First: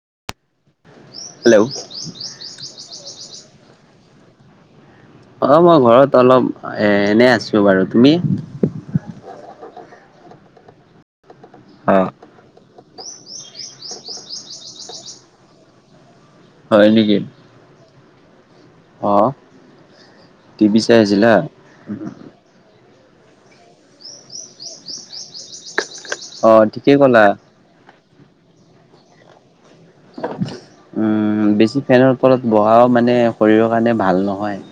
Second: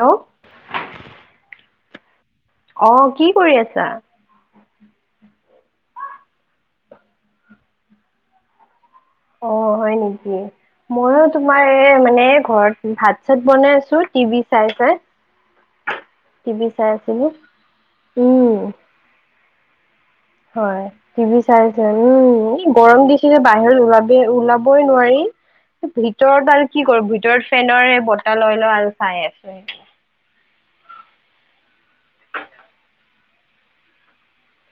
ল্ল'? ল্ল'? অ' কি কৰি আছা? অ' মই ঘৰত অলপ এ- এনে আছোঁ বাৰু। তুমি? অ হয় নেকি মইয়ো তোমাৰ এই অ মানে ঘৰত ভাত চাত বনাই আছো টিভি চাই চাই টিভি চাই আছিলো উম অহ। হয় টিভি চাই চাই উম এই গৰম দি বাহিৰত ওলাবি ওলাবই নোৱাৰি। অ ভিতৰত আৰু কি ঠিকেই কৰি ক'লা ভিতৰত ফেনৰ হে বতাহ লৈ লৈ আৰু চাই আছে। উম বেছি ফেনৰ তলত বহাও মানে শৰীৰৰ কাৰণে ভাল নহয়।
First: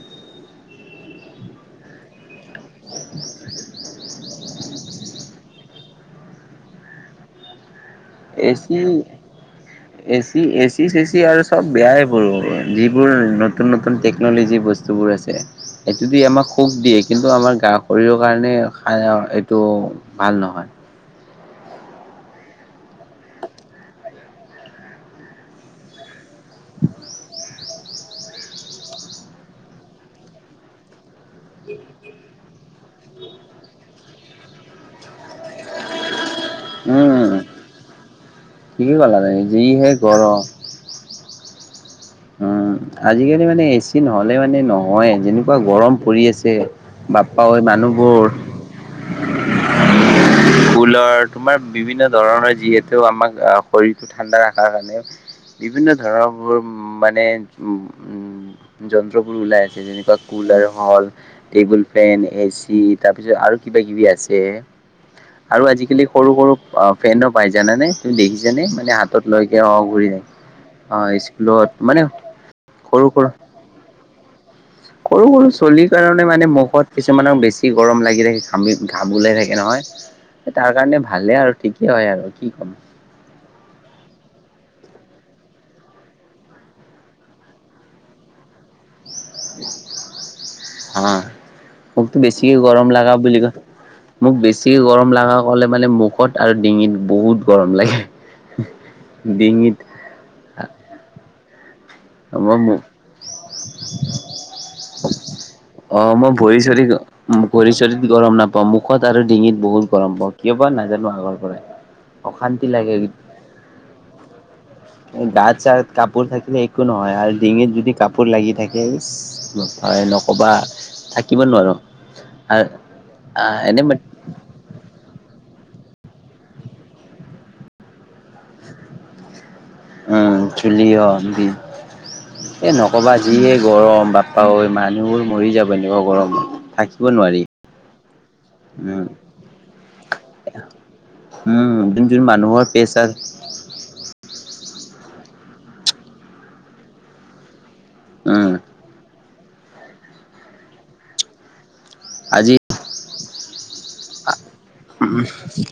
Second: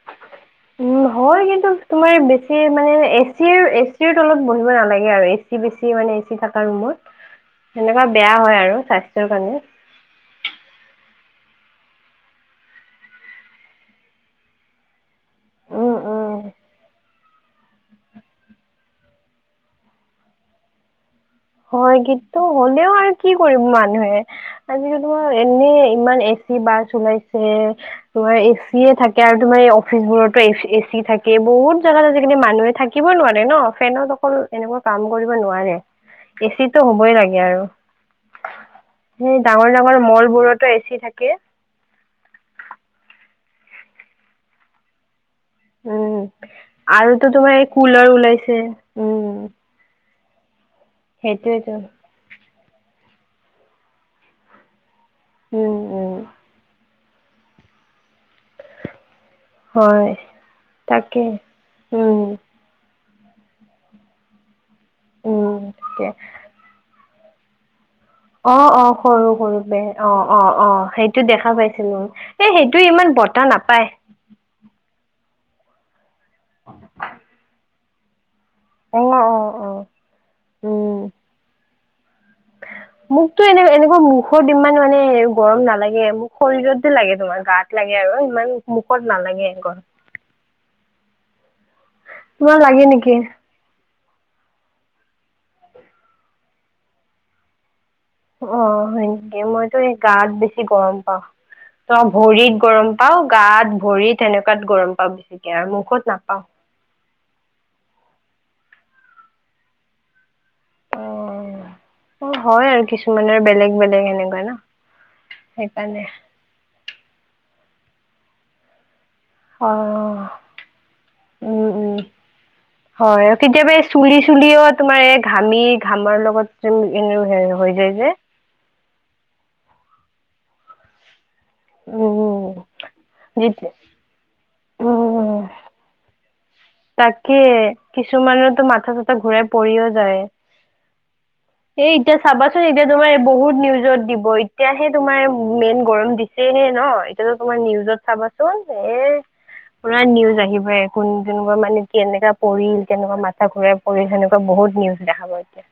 উম হয় কিন্তু তোমাৰ বেছি মানে এচি এচি ৰ তলত বহিব নালাগে আৰু এচি বেছি মানে এচি থকা ৰুমত সেনেকোৱা বেয়া হয় এচি আৰু স্বাস্থ্যৰ কাৰণে এচি এচি চেচি আৰু চব বেয়াই হল যিবোৰ নতুন নতুন টেকনলজি বস্তুবোৰ আছে উম, সেইটো দি উম। আমাক সুখ দিয়ে। কিন্তু আমাৰ শৰীৰৰ কাৰণে সা- এইটো ভাল নহয়। হয় কিন্তু হ'লেও আৰু কি কৰিম মানুহে। আজিকালি তোমাৰ এনে ইমান এ চি বাছ ওলাইছে, তোমাৰ এচিয়ে থাকে আৰু তোমাৰ এই অফিচবোৰতো এচ- এচি থাকে। বহুত জাগাত আজিকালি মানুহে থাকিব নোৱাৰে ন, ফেনত অকল এনেকোৱা কাম কৰিব নোৱাৰে। এচিটো হ'বই উম লাগে আৰু ঠিকেই ক'লা সেই তুমি ডাঙৰ যিহে ডাঙৰ মল গৰম বোৰতো এচি থাকে। উম আজিকালি মানে এচি নহলে মানে নহয়ে যেনো পুৰা গৰম উম পৰি আছে আৰুতো বাপা তোমাৰ অই এই কুলাৰ মানুহবোৰ ওলাইছে উম ফুলৰ তোমাৰ সেইটোয়েতো বিভিন্ন ধৰণৰ যিহেতু আমাক আ শৰীৰটো ঠাণ্ডা ৰখাৰ কাৰণে উম বিভিন্ন উম ধৰণবোৰ উ মানে উ উ জন্তু টো বোৰ ওলাই আছে হয় যেনেকোৱা কুলাৰ হল তাকে টেবুল উম ফেন, এচি তাৰ পিছত আৰু কিবা কিবি আছে উম আৰু আজিকালি তাকে সৰু সৰু অ ফেন ও পাই জানানে? তুমি অ দেখিছানে অ মানে হাতত সৰু লৈকে সৰু যে ঘূৰি অ থাকে। অ অ সেইটো দে দেখা স্কুলত মানে পাইছিলো এ সেইটো সৰু ইমান সৰু বতাহ নাপায়। সৰু সৰু চলিৰ কাৰণে মানে মুখত কিছুমানক বেছি গৰম লাগি ৰাখিছে ঘামি অ', ঘাম ও ওলাই অ', থাকে অ'। নহয়, তাৰ কাৰণে উম। ভালে আৰু ঠিকেই হয় আৰু কি ক'ম মোকতো এনে এনে ম মুখত ইমান মানে গৰম নালাগে মোক শৰীৰত লাগে তোমাৰ গাত লাগে আৰু ইমান মুখত নালাগে এ ঘৰ হা মোকতো বেছি লাগে গৰম নেকি? লাগাব বুলি ক মোক বেছি গৰম লাগা কলে মানে মুখত আৰু ডিঙিত বহুত গৰম লাগে। অ হয় নেকি ডিঙিত মইতো এই গাত বেছি গৰম পাওঁ। ত ভৰিত মই মু গৰম পাও, গাত ভৰিত সেনেকোৱাত গৰম পাও, বেছিকে আৰু অ মুখত মই নাপাও। ভৰি চৰি ভৰি চৰিত গৰম নাপাওঁ মুখত আৰু ডিঙিত বহুত গৰম পাওঁ। কিয় বা নাজানো আগৰ পৰাই অ', অ হয় অশান্তি আৰু লাগে। কিছুমানৰ বেলেগ বেলেগ সেনেকুৱা ন গাত চাত সেইকাৰণে। কাপোৰ থাকিল একো নহয় আৰু ডিঙিত যদি কাপোৰ লাগি থাকে অ এ নক'বা থাকিব উম নোৱাৰোঁ উম হয় কেতিয়াবা এনে এ বাট চুলি চুলিও তোমাৰ এক ঘামি ঘামাৰ লগত এনে হৈ যায় যে উম চুলি অহ উম এই নক'বা যিয়ে যেতিয়া গৰম বাপা অই মানুহবোৰ উম মৰি যাব এনেকোৱা গৰমত। থাকিব তাকে নোৱাৰি কিছুমানেতো মাথা উম চাথা ঘূৰাই পৰিও যায়। উম এ যোন এতিয়া যোন মানুহৰ চাবাচোন এতিয়া প্ৰেছাৰ তোমাৰ বহুত নিউজত দিব এতিয়াহে তোমাৰ মেইন গৰম দিছে হে ন এতিয়াতো তোমাৰ নিউজত উম চাবাচোন এ পুৰা নিউজ আহিবয়ে কোন তেনেকোৱা মানে কি কেনেকা আজি পৰিল কেনেকুৱা মাথা ঘূৰাই পৰিল সেনেকুৱা বহুত নিউজ উম, দেখাব এতিয়া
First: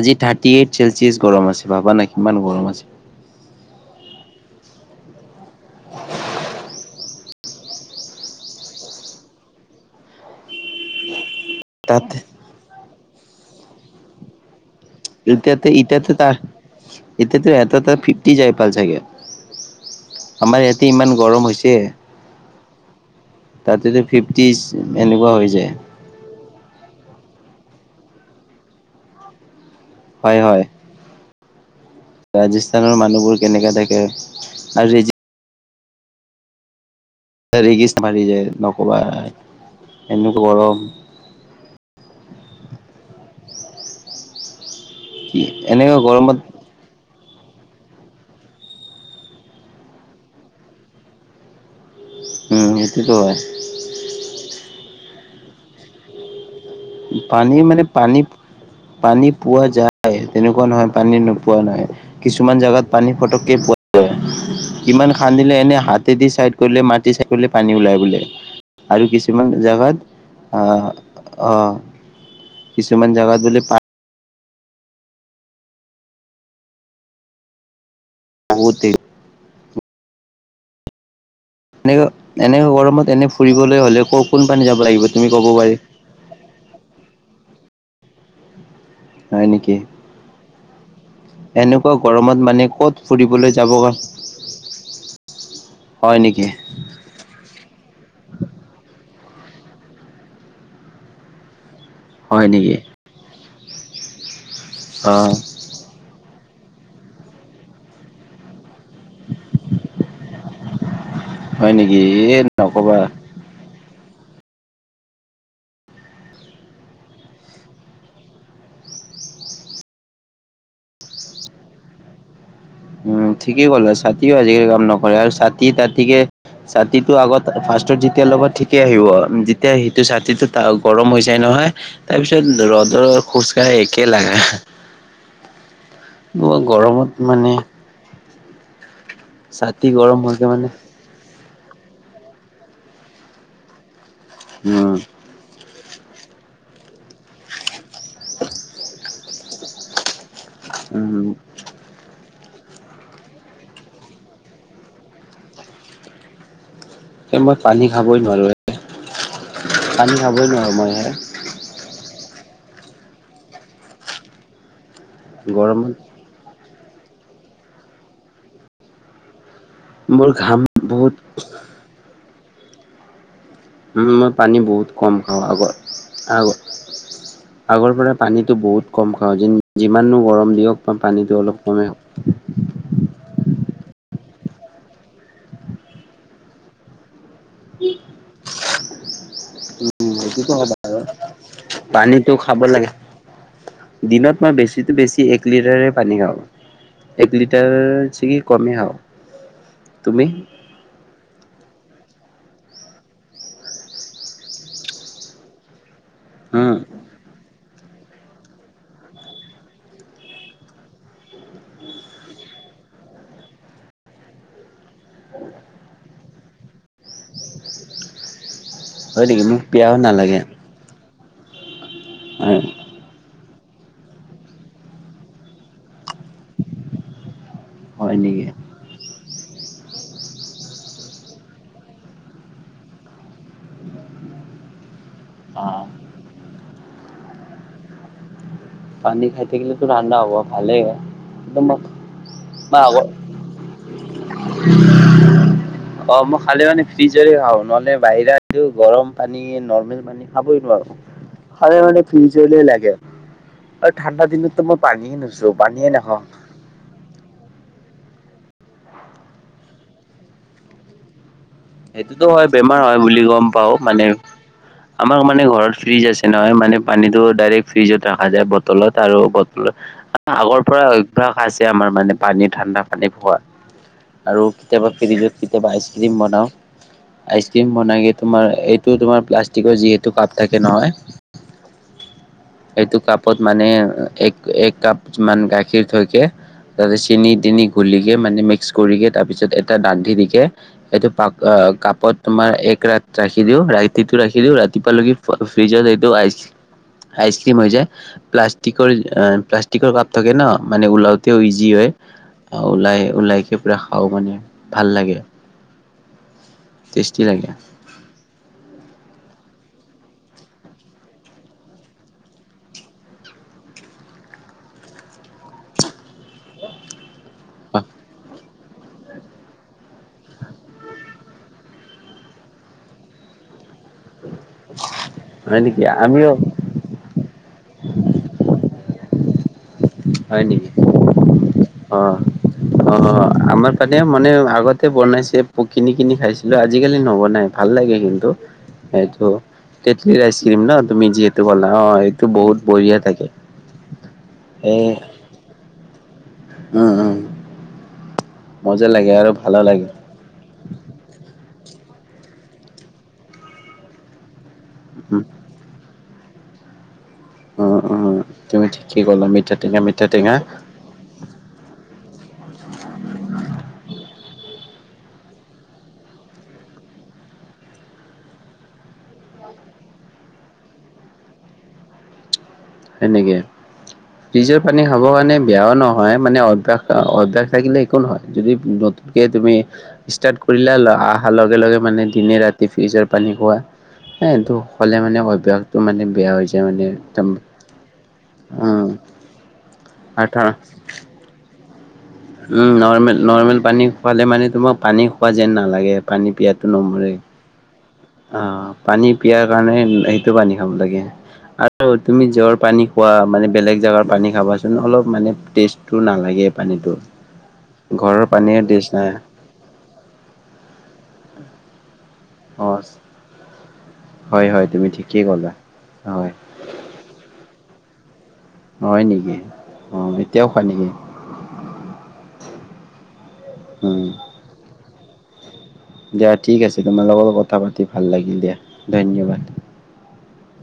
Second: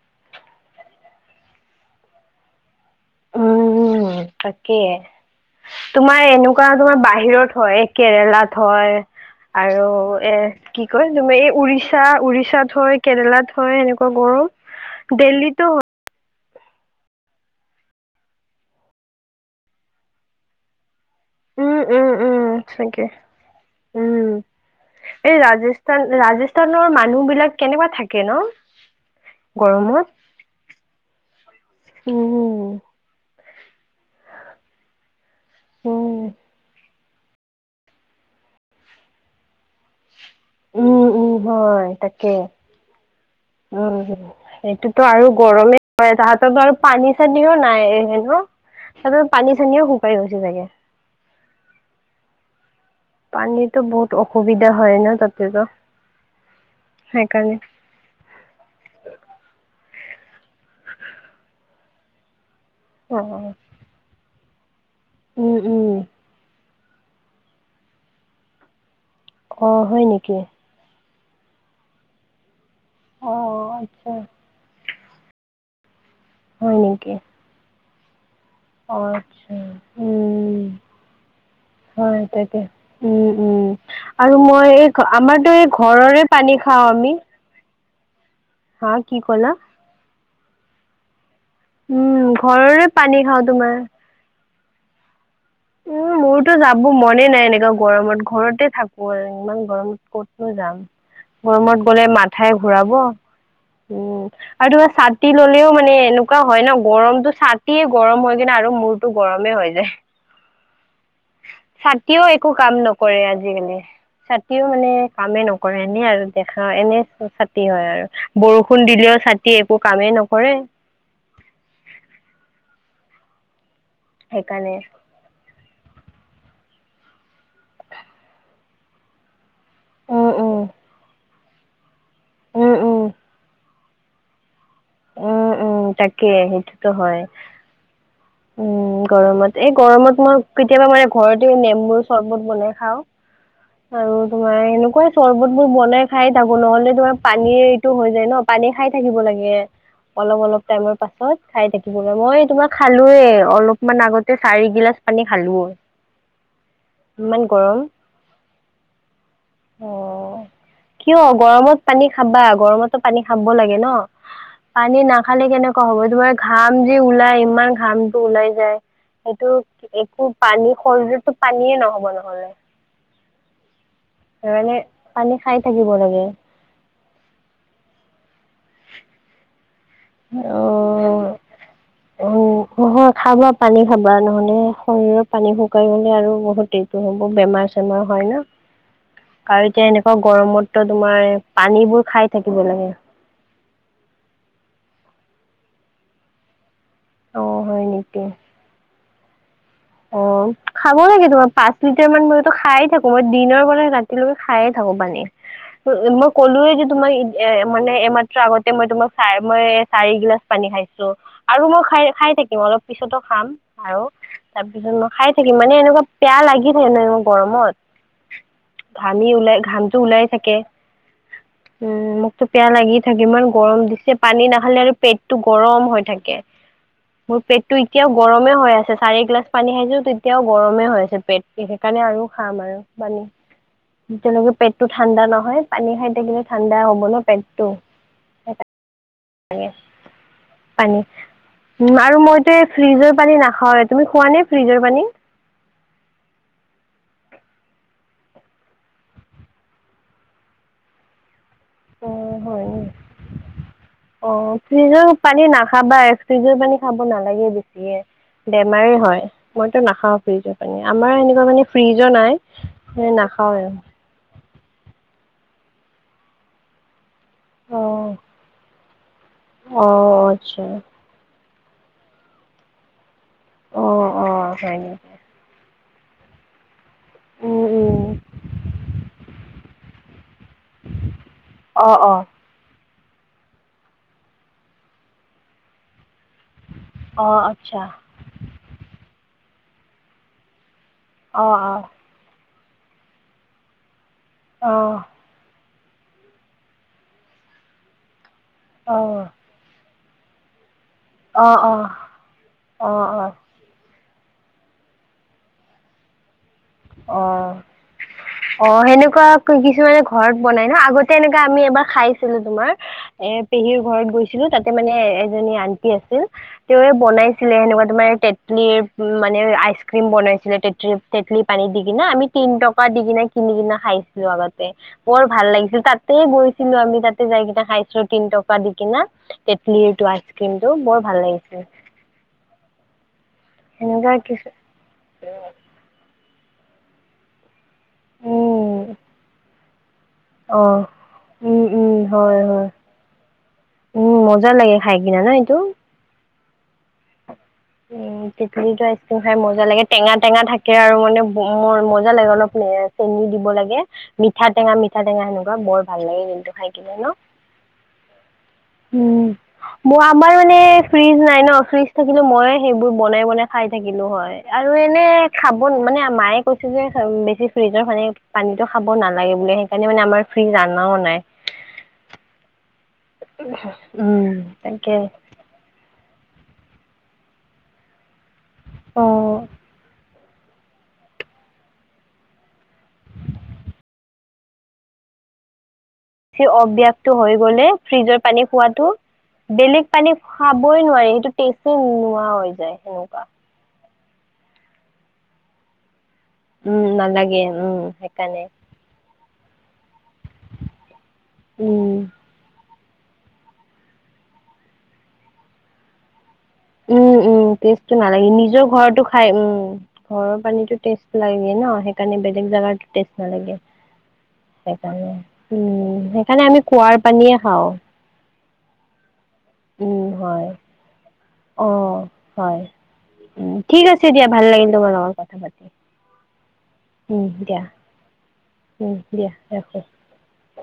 আজি থাৰ টিএইট চেলচিয়াছ গৰম আছে ভাবা না কিমান গৰম আছে। উম, তাকে তোমাৰ এনেকুৱা তোমাৰ বাহিৰত হয়, কেৰেলাত হয়, আৰু এ কি কয় তুমি উৰিষ্যা তাত - উৰিষ্যাত হয়, কেৰেলাত হয় এনেকুৱা গৰম। দেল্লীতো এতিয়াতে হয় ইততাতে তাহ এতিয়া টো এহাৰ তাতে ফিফটি যায় পাল চাগে আমাৰ ইয়াতে ইমান গৰম হৈছে ছাগে তাতেতো উম, ফিফটি এনেকুৱা এই হৈ যায় ৰাজস্থান -ৰাজস্থানৰ মানুহ বিলাক কেনেকুৱা থাকে ন'? গৰমত হয় -হয় উম ৰাজস্থানৰ মানুহবোৰ কেনেকা থাকে আৰু ৰেজি উম ৰেগিছ মাৰি যায় নকবা আৰু উম উম হয় তাকে উম সেইটোতো আৰু কি গৰমেই এনেকুৱা হয় গৰমত তাহাঁতো আৰু পানী চানিও নাই হে ন তাৰ পানী চানীও শুকাই গৈছে চাগে। [inaudible] উম সেইটোতো হয় পানীটো বহুত অসুবিধা হয় ন'তাতে টো পানী মানে পানী- পানী পোৱা যায় পাই তেনেকুৱা নহয় পানী নোপোৱা নহয় কিছুমান জোগাত পানী ফটককে অ'। পোৱা যায়। ইমান খান্দিলে উম, এনে উম, হাতেদি চাইড কৰিলে মাটি চাইড কৰিলে পানী ওলাই বোলে। আৰু কিছুমান অ', জেগাত হয় নেকি? অহ - অহ কিছুমান জেগাত বোলে অ', পা আচ্ছা। হয়, নেকি। বহুত অহ, আচ্ছা উম। এনেকা হয় তাকে, এনেকা গৰমত এনে উম -উম ফুৰিবলৈ হলে ক আৰু কোন পানী মই যাব এই লাগিব তুমি ক'ব আমাৰতো এই পাৰি ঘৰৰে পানী পানী খাওঁ আমি। হা কি হয় ক'লা? নেকি এনেকুৱা উম, গৰমত মানে ঘৰৰে ক'ত পানী খাওঁ ফুৰিবলৈ তোমাৰ। যাব উম, হয় নেকি মোৰতো যাব মনে নাই এনেকা গৰমত ঘৰতে থাকো। [unintelligible] ইমান গৰমত ক'তনো যাম গৰমত গলে হয় মাথাই নেকি ঘূৰাব উম, আৰু তোমাৰ অ ছাতি ল'লেও মানে এনে এনেকুৱা হয় ন' গৰমতটো ছাতিয়ে গৰম হৈ কিনে আৰু মূৰটো গৰমেই হৈ যায়। হয় নেকি? ছাতিয়েও এ একো কাম নক'বা। নকৰে আজিকালি। ছাতিও মানে কামে নকৰে এনে আৰু দেখা এনে ছাতি হয় আৰু বৰষুণ দিলেও ছাতি একো কামেই নকৰে। উম, ঠিকেই কলা ছাতিও আজিকালি সেইকাৰণে কাম নকৰে আৰু ছাতি- তাতীকে ছাতিটো আগত ফাৰ্ষটত যেতিয়া লগত ঠিকে আহিব যেতিয়া সেইটো উম ছাতিটো উম গৰম হৈ যাই নহয় হয়, তাৰ পিছত উম ৰ'দৰ উম খোজ কাঢ়া একে লাগা উম উম তাকে [inaudible] মই সেইটোতো হয় গৰমত মানে উম, গৰমত এই ছাতি গৰমত গৰম মই হ'লে কেতিয়াবা মানে ঘৰত নেম্বুৰ চৰ্বত বনাই খাও আৰু তোমাৰ উম, এনেকুৱাই চৰ্বত মো বনাই খাই থাকো নহ'লে তোমাৰ পানীৰ এইটো হৈ যায় ন' পানী খাই থাকিব লাগে। ইয়ে অলপ- অলপ টাইমৰ উম। পাছত খাই থাকিব [unintelligible] মই তোমাৰ খালো টোৱে অলপমান আগতে চাৰি গিলাচ পানী খালোৱ। [unintelligible] মই পানী খাবই নোৱাৰোৱে। অহ, হে কিয় গৰমত পানী খাবা গৰমত পানী খাব লাগে ন, পানী নাখালে কেনেকুৱা গৰমত। হ'ব তোমাৰ ঘাম যি ওলাই ইমান ঘামটো ওলাই যায়, সেইটো মোৰ একো ঘাম পানী বহুত, শৰীৰতো পানীয়ে নহব নহয়। উম মই পানী বহুত কম পানী খাওঁ খাই আগৰ, থাকিব লাগে আগ আগৰ পৰা পানী টো বহুত কম খাও যেন যিমাননো গৰম দিয়ক বা অ পানীটো অলপ কমেই উম, নহয় খাবা হওক পানী খাবা নহ'লে শৰীৰৰ পানী শুকাই গলে আৰু বহুত দিগদাৰি হ'ব। বেমাৰ -চেমাৰ হয় ন? আৰু এতিয়া এনেকুৱা গৰমত ত তোমাৰ পানীবোৰ খাই পানীটো খাব থাকিব লাগে। দিনত মই বেছিতো বেছি কি এক লিটাৰে পানী খাওঁ, এক অ', লিটাৰ হয় নেকি? চাগে কমেই খাওঁ। অ তুমি খাব লাগে তোমাৰ পাঁচ লি তাৰ মাণ খায় থাকো মই দিনৰ পৰা ৰাতিলৈকে খায়ে থাকো পানী। মই ক'লোয়ে উম যে তোমাৰ ই এ মানে এমাত্ৰ আগতে মই তোমাক চাই মই চাৰিগিলাচ পানী খাইছো, আৰু মই খাই খাই থাকিম। অলপ পিছতো খাম আৰু তাৰপিছত মই খাই থাকিম মানে এনেকুৱা পেয়াহ লাগি থাকে ন'এনেও গৰমত। হয় ঘামি নেকি মোক ওলাই পিয়াও ঘামটো ওলাই নালাগে থাকে। উম, মোকতো পিয়াহ লাগি থাকে বাৰু গৰম দিছে পানী নাখালে আৰু পেটটো গৰম হৈ থাকে। মোৰ পেটটো এতিয়াও হয় নেকি গৰমে হৈ আছে চাৰিগিলাচ পানী খাইছো তেতিয়াও গৰমে হৈ আছে পেট, সেইকাৰণে আৰু খাম আৰু পানী। যেতিয়ালৈকে পেটটো ঠাণ্ডা নহয়, অ পানী খাই থাকিলে ঠাণ্ডা হব ন পেটটো। পানী খাই থাকিলেতো ঠাণ্ডা হ'ব ভালেই। একদম উম আৰু মইতো মই আগৰ ফ্ৰিজৰ পানী নাখাও তুমি খোৱা নে ফ্ৰী অ মই খালে মানে ফ্ৰিজ এৰ সে আৰু নহলে বাহিৰা গৰম পানী, নৰ্মেল পানী খাবই নোৱাৰো। খালে মানে অ ফ্ৰিজলে হয় লাগে। আৰু ঠাণ্ডা অ দিনততো মই ফ্ৰিজৰ পানীয়ে পানী নুচো পানীয়ে নাখাবা, নাখাওঁ। ফ্ৰিজৰ পানী খাব নালাগে বেছি। বে বেমাৰে হয়, মইতো নাখাওঁ ফ্ৰীজৰ পানী আমাৰ এনেকুৱা মানে ফ্ৰিজো সেইটোতো নাই হয় বেমাৰ হয় বুলি গম নাখাওঁৱে পাও মানে, আমাৰ মান মানে ঘৰত ফ্ৰীজ আছে নহয় মানে পানীটো ডাইৰেক্ট ফ্ৰিজত ৰখা অ যায়, বটলত আৰু বলত অ আগৰ আচ্ছা পৰা অভ্যাস আছে আমাৰ মানে পানী ঠাণ্ডা পানী খোৱা অ অ আৰু হয় কেতিয়াবা নেকি ফ্ৰীজত কেতিয়াবা আইচ ক্ৰীম বনাও, উম আইচক্ৰীম বনাই উম তোমাৰ ইটো তোমাৰ প্লাষ্টিকৰ যিহেতু কাপ তাকে নহয় অ অ এইটো কাপত মানে এক এক কাপ মান গাখীৰ থৈকে তাৰচে অ চেনি তিনি আচ্ছা ঘলিকে মানে মিক্স কৰি যে তাৰপিছত এটা দান্ধি দিকে সেইটো অ কাপত তোমাৰ এক ৰাত ৰাখি দিওঁ ৰাইতিটো ৰাখি দিও অ ৰাতিপুৱা লৈকে ফ্ৰিজত আইচ আইচক্ৰিম হৈ যায় প্লাষ্টিকৰ অ প্লাষ্টিকৰ কাপ থাকে ন। মানে ওলাওঁতেও অ ইজি অ হয়, অ ওলাই অ ওলাইকে পূৰা খাও মানে ভাল লাগে। টেষ্টি অ লাগে অ সেনেকুৱা কিছুমানে ঘৰত বনাই ন আগতে এনেকা আমি এবাৰ খাইছিলো তোমাৰ এ পেহীৰ ঘৰত গৈছিলো। তাতে মানে এজনী আন্টি আছিল, তেওঁ এ বনাই ছিলে সেনেকুৱা তোমাৰ তেতলিৰ মানে আইচক্ৰীম বনাইছিলে তেতলিৰ তেতলি পানী দি কিনা আমি তিন টকা দি কিনে কিনি কিনা খাইছিলো আগতে, বৰ ভাল হয় লাগিছিল নেকি তাতে আমিও বহিছিলো আমি তাতে যাই কেনে চাইন্সৰ তিনি টকা দি কিনা সেই হয় নেকি অ অ। আমাৰ পানে সেনেকুৱা মানে কিছু আগতে বনাইছে কিনি কিনি খাইছিলো আজিকালি নবনাই। ভাল লাগে কিন্তু উম এইটো তেটলি ৰ আইচক্ৰীম অ ন তুমি যিহেতু উম কলা অ উম এইটো হয় বহুত হয় বঢ়িয়া থাকে। উম মজা এ লাগে খাই কিনা ন এইটো। উম উম উম টেটলি টো মজা আইছ লাগে ক্ৰিম আৰু খাই ভালো মজা লাগে, টেঙা টেঙা থাকে আৰু মানে ম মজা লাগে অলপ চেনি দিব লাগে মিঠা টেঙা মিঠা উম টেঙা সেনেকুৱা বৰ ভাল লাগে। পিনটো খাই কিনে ন অ অ উম মই আমাৰ টেঙা মানে ফ্ৰিজ নাই ন ফ্ৰিজ থাকিলে মই সেইবোৰ বনাই বনাই খাই থাকিলো হয় আৰু এনে খাব মানে মায়ে কৈছে যে বেছি ফ জৰ মানে পানীটো খাব নালাগে বোলে সেইকাৰণে মানে আমাৰ ফ্ৰীজ অনাও নাই [inaudible] সেনেকে উম ফ্ৰিজৰ পানী তাকে খাব কাৰণে বেয়াও ন হয় মানে অভ্যাস অভ্যাস থাকিলে একো নহয় যদি নতুনকে অ তুমি ষ্টাৰ্ট কৰিলে অহাৰ লগে লগে মানে দিনে ৰাতি ফ্ৰিজৰ পানী খোৱা এ সেইটো হলে মানে অভ্যাসটো মানে বেয়া বেছি হৈ যায় মানে অভ্যাসটো হৈ একদম গ'লে ফ্ৰিজৰ পানী উম খোৱাাটো, বেলেগ পানী আৰু ধৰা খোৱাবই নোৱাৰি সেইটো টেছো উম নৰ্মেল -নৰ্মেল পানী খোৱালে মানে তোমাক পানী খোৱা যেন নালাগে। পানী পিয়াটো উম, নমৰে। নালাগে উম। অ সেইকাৰণে। পানী পিয়াৰ কাৰণে সেইটো পানী খাব লাগে আৰু উম, তুমি জ্বৰ পানী খোৱা মানে বেলেগ জেগাৰ পানী খাবাচোন অলপ মানে টেষ্টটো নালাগে। পানীটো উম উম টেষ্টটো ঘৰৰ নালাগে নিজৰ পানীৰ দিছ ঘৰতো নাই খাই উম ঘৰৰ পানীতো টেষ্ট লাগে ন কাৰণে বেলেগ অ জোগাতো টেষ্ট নালাগে হয় হয় তুমি সেইকাৰনে ঠিকেই ক'লা উম হয় সেইকাৰণে আমি কুঁৱাৰ পানীয়ে খাওঁ হয় নেকি অ উম, এতিয়াও হয় খোৱা নেকি অ হয় উ ঠিক আছে উম দিয়া ভাল লাগিল তোমাৰ লগত কথা পাতি দিয়া ঠিক আছে তোমাল উম, লগোকৰ কথা দিয়া পাতি ভাল লাগিল দিয়া ধন্যবাদ। অ